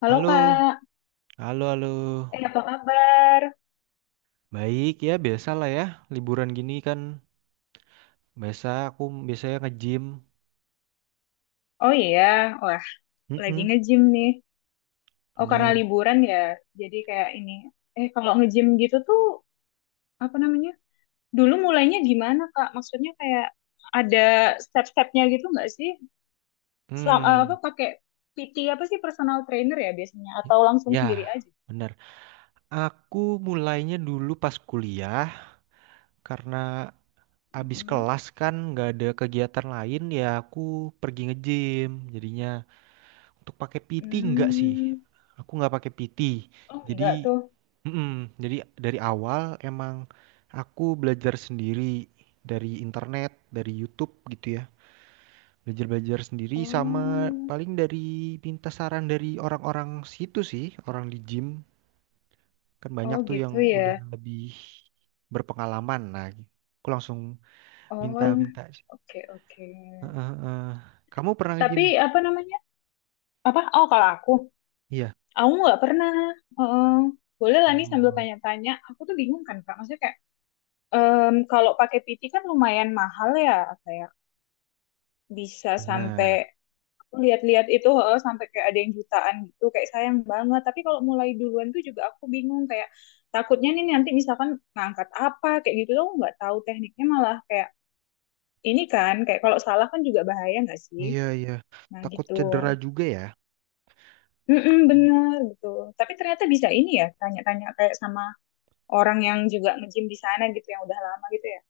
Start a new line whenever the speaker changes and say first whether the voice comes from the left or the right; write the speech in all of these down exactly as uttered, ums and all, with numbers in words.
left: Halo
right: Halo,
left: Kak,
right: halo, halo.
left: eh apa kabar?
right: Baik ya, biasalah ya. Liburan gini kan biasa aku biasanya nge-gym.
left: Oh iya, wah lagi
right: Mm-mm,
left: nge-gym nih. Oh karena
right: bener.
left: liburan ya, jadi kayak ini. Eh kalau nge-gym gitu tuh apa namanya? Dulu mulainya gimana Kak? Maksudnya kayak ada step-stepnya gitu nggak sih? Selam, eh, apa
right: Hmm,
left: pakai P T apa sih, personal trainer ya biasanya?
right: y-
left: Atau langsung
right: ya,
left: sendiri aja?
right: bener. Aku mulainya dulu pas kuliah karena abis
left: Mm-mm.
right: kelas kan nggak ada kegiatan lain ya aku pergi nge-gym. Jadinya untuk pakai P T nggak sih.
left: Hmm.
right: Aku nggak pakai P T.
left: Oh enggak
right: Jadi
left: tuh.
right: mm-mm. Jadi dari awal emang aku belajar sendiri dari internet, dari YouTube gitu ya. Belajar-belajar sendiri sama
left: Oh,
right: paling dari minta saran dari orang-orang situ sih, orang di gym. Kan banyak
left: oh
right: tuh yang
left: gitu ya.
right: udah lebih berpengalaman. Nah, aku langsung
left: Oh,
right: minta-minta. Eh,
left: oke, oke.
right: eh, eh, Kamu pernah nge-gym?
left: Tapi apa namanya? Apa, oh, kalau aku
right: Iya.
left: aku nggak pernah. Heeh. Boleh lah nih, sambil
right: Oh,
left: tanya-tanya. Aku tuh bingung kan Kak, maksudnya kayak em, kalau pakai P T kan lumayan mahal ya, kayak bisa sampai,
right: benar.
left: aku lihat-lihat itu, heeh, sampai kayak ada yang jutaan gitu, kayak sayang banget. Tapi kalau mulai duluan tuh juga aku bingung kayak, takutnya nih nanti misalkan ngangkat apa kayak gitu tuh aku nggak tahu tekniknya, malah kayak ini kan kayak kalau salah kan juga bahaya nggak sih.
right: Iya, iya.
left: Nah
right: Takut
left: gitu.
right: cedera juga ya.
left: Mm bener gitu. Tapi ternyata bisa ini ya, tanya-tanya kayak sama orang yang juga nge-gym di sana gitu, yang udah lama gitu ya.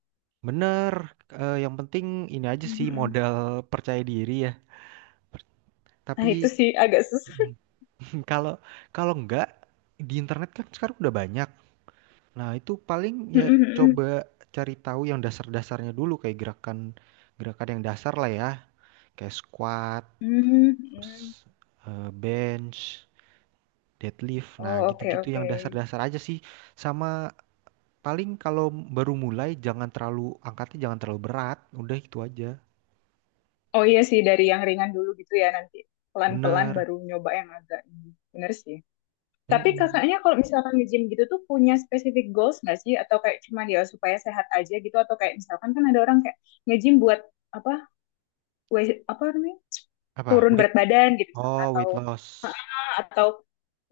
right: Bener, eh, yang penting ini aja sih
left: Mhm.
right: modal percaya diri ya. Per- Tapi
left: Nah, itu sih agak susah.
right: kalau kalau enggak di internet kan sekarang udah banyak. Nah, itu paling ya
left: Mhm, mhm.
right: coba cari tahu yang dasar-dasarnya dulu kayak gerakan gerakan yang dasar lah ya, kayak squat,
left: Mhm, mhm.
right: terus eh, bench, deadlift. Nah,
left: Oh, oke,
right: gitu-gitu yang
left: oke.
right: dasar-dasar aja sih. Sama paling kalau baru mulai jangan terlalu angkatnya jangan terlalu berat, udah itu aja.
left: Oh iya sih, dari yang ringan dulu gitu ya, nanti pelan-pelan
right: Bener.
left: baru nyoba yang agak ini. Bener sih. Tapi
right: Mm-mm.
left: kakaknya kalau misalkan nge-gym gitu tuh punya specific goals nggak sih? Atau kayak cuma dia supaya sehat aja gitu? Atau kayak misalkan kan ada orang kayak nge-gym buat apa? Weight, apa namanya,
right: Apa?
left: turun
right: Weight?
left: berat badan gitu misalkan,
right: Oh,
left: atau
right: weight
left: ah,
right: loss.
left: atau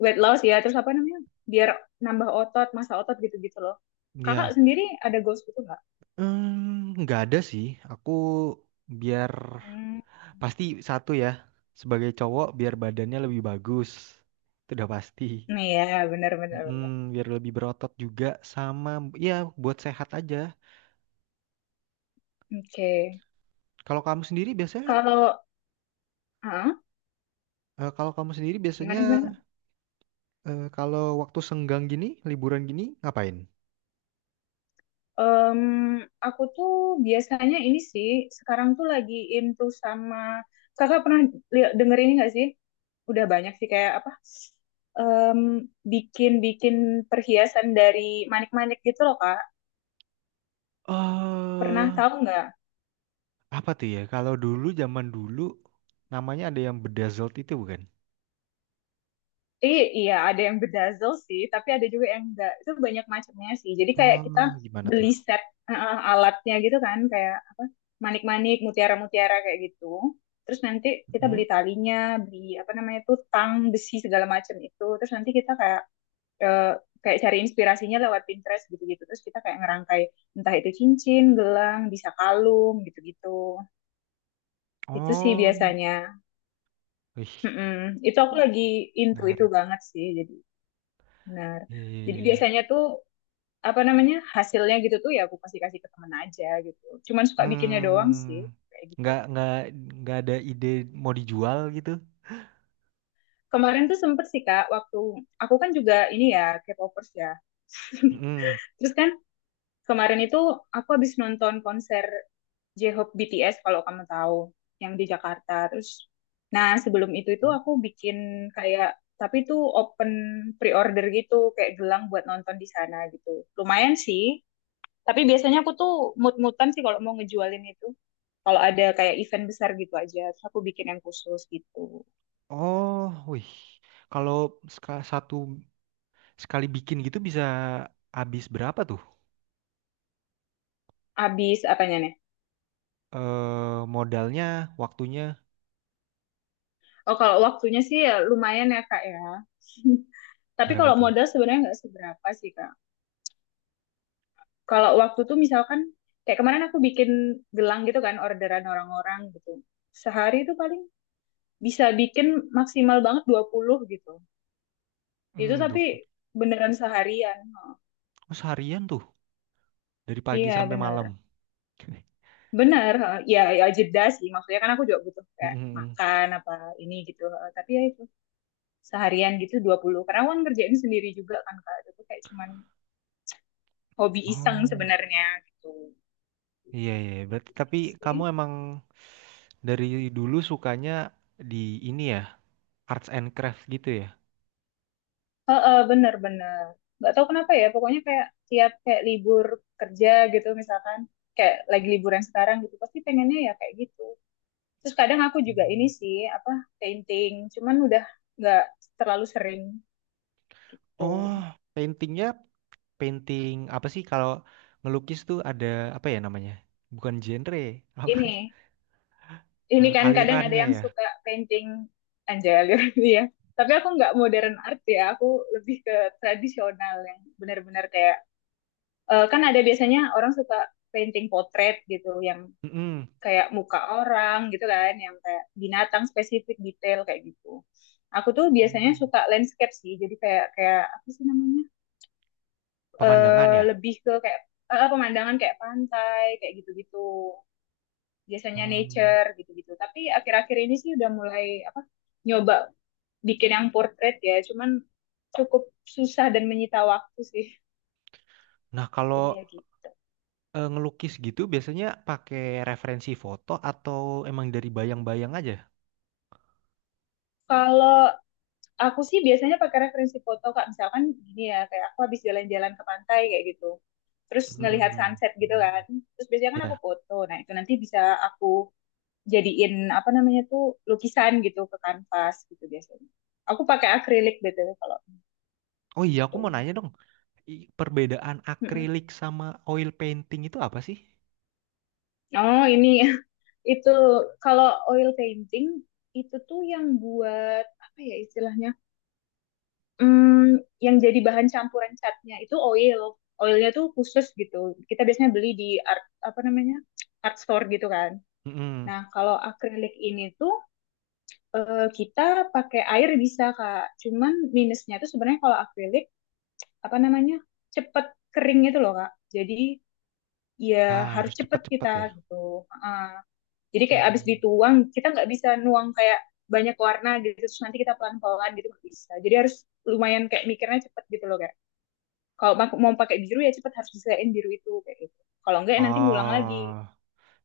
left: weight loss ya, terus apa namanya, biar nambah otot, masa otot, gitu-gitu loh.
right: Ya,
left: Kakak sendiri ada goals gitu nggak?
right: hmm, nggak ada sih. Aku biar
left: Hmm.
right: pasti satu ya. Sebagai cowok biar badannya lebih bagus. Itu udah pasti.
left: Nah ya, benar-benar.
right: Mm,
left: Benar, benar.
right: biar lebih berotot juga sama ya buat sehat aja.
left: Oke.
right: Kalau kamu sendiri biasanya
left: Kalau ah
right: eh, kalau kamu sendiri biasanya
left: gimana, gimana?
right: eh, Kalau waktu senggang gini, liburan gini ngapain?
left: Em, aku tuh biasanya ini sih, sekarang tuh lagi into sama, kakak pernah lihat, denger ini nggak sih? Udah banyak sih, kayak apa, em, bikin bikin perhiasan dari manik-manik gitu loh Kak.
right: Eh,
left: Pernah tahu nggak?
right: apa tuh ya? Kalau dulu zaman dulu namanya ada yang bedazzled itu bukan?
left: I- iya, ada yang bedazzle sih, tapi ada juga yang enggak. Itu banyak macamnya sih. Jadi kayak kita
right: Oh, gimana tuh?
left: beli set, eh, alatnya gitu kan, kayak apa, manik-manik, mutiara-mutiara kayak gitu. Terus nanti kita
right: Hmm?
left: beli talinya, beli apa namanya tuh, tang, besi, segala macam itu. Terus nanti kita kayak, eh, kayak cari inspirasinya lewat Pinterest gitu-gitu. Terus kita kayak ngerangkai entah itu cincin, gelang, bisa kalung gitu-gitu. Itu sih
right: Oh,
left: biasanya.
right: wih,
left: Mm-mm. Itu aku lagi into itu
right: menarik.
left: banget sih. Jadi. Benar. Jadi
right: Iya.
left: biasanya tuh apa namanya, hasilnya gitu tuh ya, aku pasti kasih ke teman aja gitu. Cuman suka bikinnya doang sih,
right: Hmm,
left: kayak gitu.
right: nggak nggak nggak ada ide mau dijual gitu?
left: Kemarin tuh sempet sih Kak, waktu aku, kan juga ini ya, K-popers ya.
right: Hmm.
left: Terus kan kemarin itu aku habis nonton konser J-Hope B T S kalau kamu tahu, yang di Jakarta. Terus nah, sebelum itu itu aku bikin kayak, tapi itu open pre-order gitu, kayak gelang buat nonton di sana gitu. Lumayan sih. Tapi biasanya aku tuh mut-mutan sih kalau mau ngejualin itu. Kalau ada kayak event besar gitu aja, terus aku bikin yang khusus gitu.
right: Oh, wih. Kalau seka- satu sekali bikin gitu bisa habis berapa tuh?
left: Habis apanya nih?
right: Eh, modalnya, waktunya
left: Oh, kalau waktunya sih ya lumayan ya, Kak ya. Tapi
right: berapa
left: kalau
right: tuh?
left: modal sebenarnya nggak seberapa sih, Kak. Kalau waktu tuh misalkan, kayak kemarin aku bikin gelang gitu kan, orderan orang-orang gitu. Sehari itu paling bisa bikin maksimal banget dua puluh gitu. Itu
right: Hmm,
left: tapi
right: dua puluh.
left: beneran seharian. Oh,
right: Oh, seharian tuh dari pagi
left: iya,
right: sampai malam.
left: bener. Benar, heeh. ya, ya jeda sih. Maksudnya kan aku juga butuh kayak
right: Mm-mm.
left: makan apa ini gitu. Heeh. Tapi ya itu, seharian gitu dua puluh, karena aku kan ngerjain sendiri juga kan Kak. Itu kayak cuman hobi iseng
right: Oh.
left: sebenarnya gitu.
right: Iya, iya, iya, berarti
left: Gitu
right: tapi kamu
left: sih.
right: emang dari dulu sukanya di ini ya, arts and craft gitu ya.
left: Heeh, bener-bener. Nggak tahu kenapa ya, pokoknya kayak tiap kayak libur kerja gitu misalkan. Kayak lagi liburan sekarang gitu, pasti pengennya ya kayak gitu. Terus kadang aku juga ini sih, apa, painting. Cuman udah nggak terlalu sering
right: Oh,
left: tuh.
right: paintingnya painting apa sih kalau ngelukis tuh ada apa ya namanya? Bukan genre, apa
left: Ini, ini
right: eh,
left: kan kadang ada
right: alirannya
left: yang
right: ya.
left: suka painting anjali gitu ya. Tapi aku nggak modern art ya, aku lebih ke tradisional yang benar-benar kayak, eh, kan ada biasanya orang suka painting potret gitu, yang
right: Mm-mm.
left: kayak muka orang gitu kan, yang kayak binatang spesifik detail kayak gitu. Aku tuh biasanya
right: Hmm.
left: suka landscape sih, jadi kayak kayak apa sih namanya,
right: Pemandangan
left: eh
right: ya.
left: lebih ke kayak, eh, pemandangan kayak pantai kayak gitu-gitu, biasanya
right: Hmm.
left: nature gitu-gitu. Tapi akhir-akhir ini sih udah mulai apa, nyoba bikin yang portrait ya, cuman cukup susah dan menyita waktu sih.
right: Nah,
left: Jadi
right: kalau
left: ya gitu.
right: eh, ngelukis gitu biasanya pakai referensi foto atau emang dari bayang-bayang aja?
left: Kalau aku sih biasanya pakai referensi foto Kak, misalkan gini ya, kayak aku habis jalan-jalan ke pantai kayak gitu. Terus ngelihat
right: Hmm.
left: sunset gitu
right: Hmm.
left: kan. Terus biasanya kan aku
right: Ya.
left: foto. Nah, itu nanti bisa aku jadiin apa namanya tuh, lukisan gitu ke kanvas gitu biasanya. Aku pakai akrilik B T W kalau
right: Oh iya, aku mau
left: itu.
right: nanya dong. I- perbedaan
left: Mm-mm.
right: akrilik sama oil painting itu apa sih?
left: Oh, ini. Itu kalau oil painting itu tuh yang buat apa ya istilahnya, hmm, yang jadi bahan campuran catnya itu oil. Oilnya tuh khusus gitu. Kita biasanya beli di art, apa namanya, art store gitu kan.
right: Mm-mm.
left: Nah, kalau akrilik ini tuh, eh, kita pakai air bisa Kak. Cuman minusnya tuh sebenarnya kalau akrilik, apa namanya, cepet kering itu loh Kak. Jadi ya
right: Ah,
left: harus
right: harus
left: cepet
right: cepat-cepat ya.
left: kita gitu. Heeh. Jadi kayak abis
right: Hmm.
left: dituang, kita nggak bisa nuang kayak banyak warna gitu, terus nanti kita pelan-pelan gitu, nggak bisa. Jadi harus lumayan kayak, mikirnya cepet gitu loh kayak. Kalau mau pakai biru ya cepet harus bisain biru itu kayak gitu. Kalau enggak ya nanti ngulang
right: Oh,
left: lagi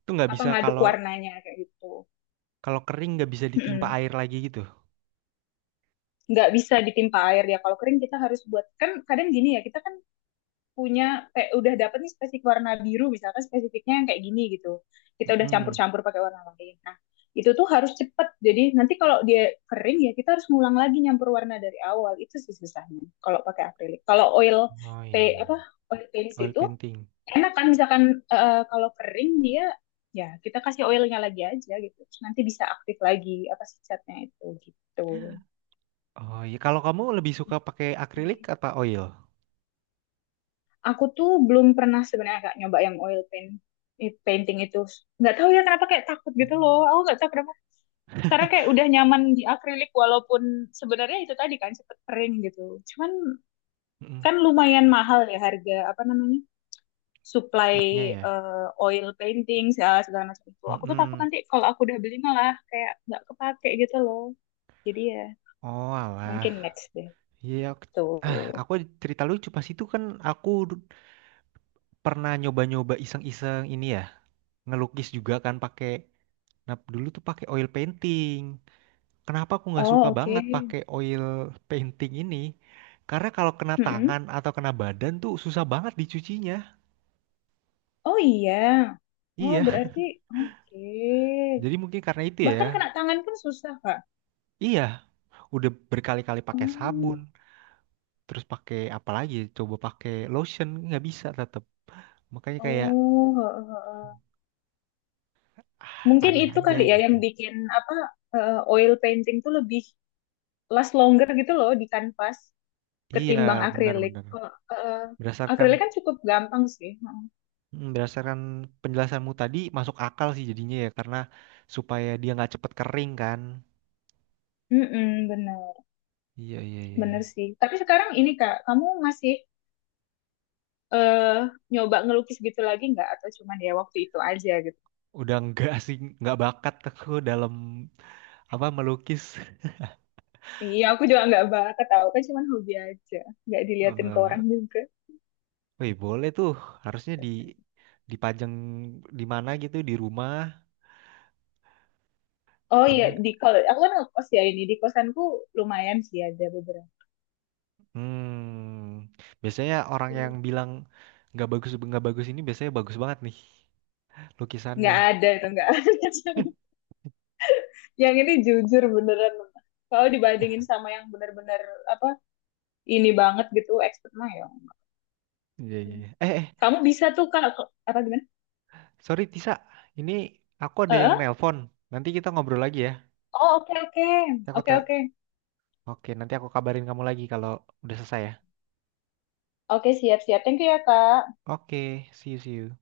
right: itu nggak
left: apa,
right: bisa
left: ngaduk
right: kalau
left: warnanya kayak gitu.
right: kalau kering nggak bisa ditimpa air lagi gitu.
left: Nggak bisa ditimpa air ya. Kalau kering kita harus buat, kan kadang gini ya, kita kan punya kayak udah dapet nih spesifik warna biru misalkan, spesifiknya yang kayak gini gitu, kita udah
right: Mm-mm.
left: campur-campur pakai warna lain, nah itu tuh harus cepet, jadi nanti kalau dia kering ya kita harus ngulang lagi nyampur warna dari awal. Itu sih susahnya kalau pakai akrilik. Kalau oil
right: Oh iya,
left: pa-
right: iya.
left: apa, oil paints
right: Oil
left: itu
right: painting.
left: enak kan, misalkan eh, kalau kering dia, ya kita kasih oilnya lagi aja gitu. Terus nanti bisa aktif lagi apa sih, catnya itu gitu.
right: Oh iya, kalau kamu lebih suka pakai akrilik apa oil?
left: Aku tuh belum pernah sebenarnya Kak nyoba yang oil paint, i- painting itu. Nggak tahu ya kenapa, kayak takut gitu loh. Aku nggak tahu kenapa. Karena kayak udah nyaman di akrilik, walaupun sebenarnya itu tadi kan cepet kering gitu. Cuman
right: Hmm. Mm-mm.
left: kan lumayan mahal ya harga, apa namanya, supply,
right: Catnya ya.
left: eh, oil painting segala, segala, macam itu. Aku tuh takut
right: Mm-mm.
left: nanti kalau aku udah beli malah kayak nggak kepake gitu loh. Jadi ya
right: Oh
left: mungkin
right: alah,
left: next deh.
right: iya. aku- Ah,
left: Tuh.
right: aku cerita lucu pas itu kan aku du- pernah nyoba-nyoba iseng-iseng ini ya, ngelukis juga kan pakai nah dulu tuh pakai oil painting. Kenapa aku nggak suka
left: Oh, oke.
right: banget pakai oil painting ini karena kalau kena
left: Mm-mm.
right: tangan atau kena badan tuh susah banget dicucinya,
left: Oh iya. Oh
right: iya,
left: berarti oke.
right: jadi mungkin karena itu
left: Bahkan
right: ya.
left: kena tangan pun susah, Kak.
right: Iya, udah berkali-kali pakai
left: Hmm.
right: sabun terus pakai apa lagi coba pakai lotion nggak bisa tetap, makanya kayak
left: Oh, heeh, heeh. Mungkin
right: aneh
left: itu
right: aja
left: kali ya
right: gitu.
left: yang bikin apa, eh, oil painting tuh lebih last longer gitu loh di kanvas
right: Iya,
left: ketimbang akrilik.
right: benar-benar
left: Kalau eh,
right: berdasarkan,
left: akrilik kan cukup gampang sih. Heeh.
right: hmm, berdasarkan penjelasanmu tadi masuk akal sih jadinya ya karena supaya dia nggak cepet kering kan.
left: Mm-mm, bener,
right: Iya iya iya, iya.
left: bener sih. Tapi sekarang ini Kak, kamu masih eh nyoba ngelukis gitu lagi nggak? Atau cuman ya waktu itu aja.
right: Udah nggak sih nggak bakat aku dalam apa melukis.
left: Iya, aku juga nggak banget, tahu kan, cuman hobi aja, nggak diliatin ke
right: Eh,
left: orang juga.
right: wih boleh tuh, harusnya di dipajang di mana gitu di rumah
left: Oh
right: atau
left: iya,
right: enggak?
left: di kalau aku kan ngekos ya, ini di kosanku lumayan sih, ada beberapa.
right: Hmm, biasanya orang yang bilang nggak bagus nggak bagus ini biasanya bagus banget nih
left: Nggak
right: lukisannya.
left: ada, itu nggak ada. Yang ini jujur beneran. Kalau dibandingin sama yang bener-bener apa, ini banget gitu, expert mah ya.
right: Iya iya, iya. Eh eh
left: Kamu bisa tuh Kak, apa gimana?
right: Sorry Tisa, ini aku ada yang
left: Eh?
right: nelpon. Nanti kita ngobrol lagi ya.
left: Oh, oke, oke,
right: Aku
left: oke,
right: te-
left: oke,
right: Oke, nanti aku kabarin kamu lagi kalau udah selesai ya.
left: oke, siap, siap. Thank you ya Kak.
right: Oke, see you, see you.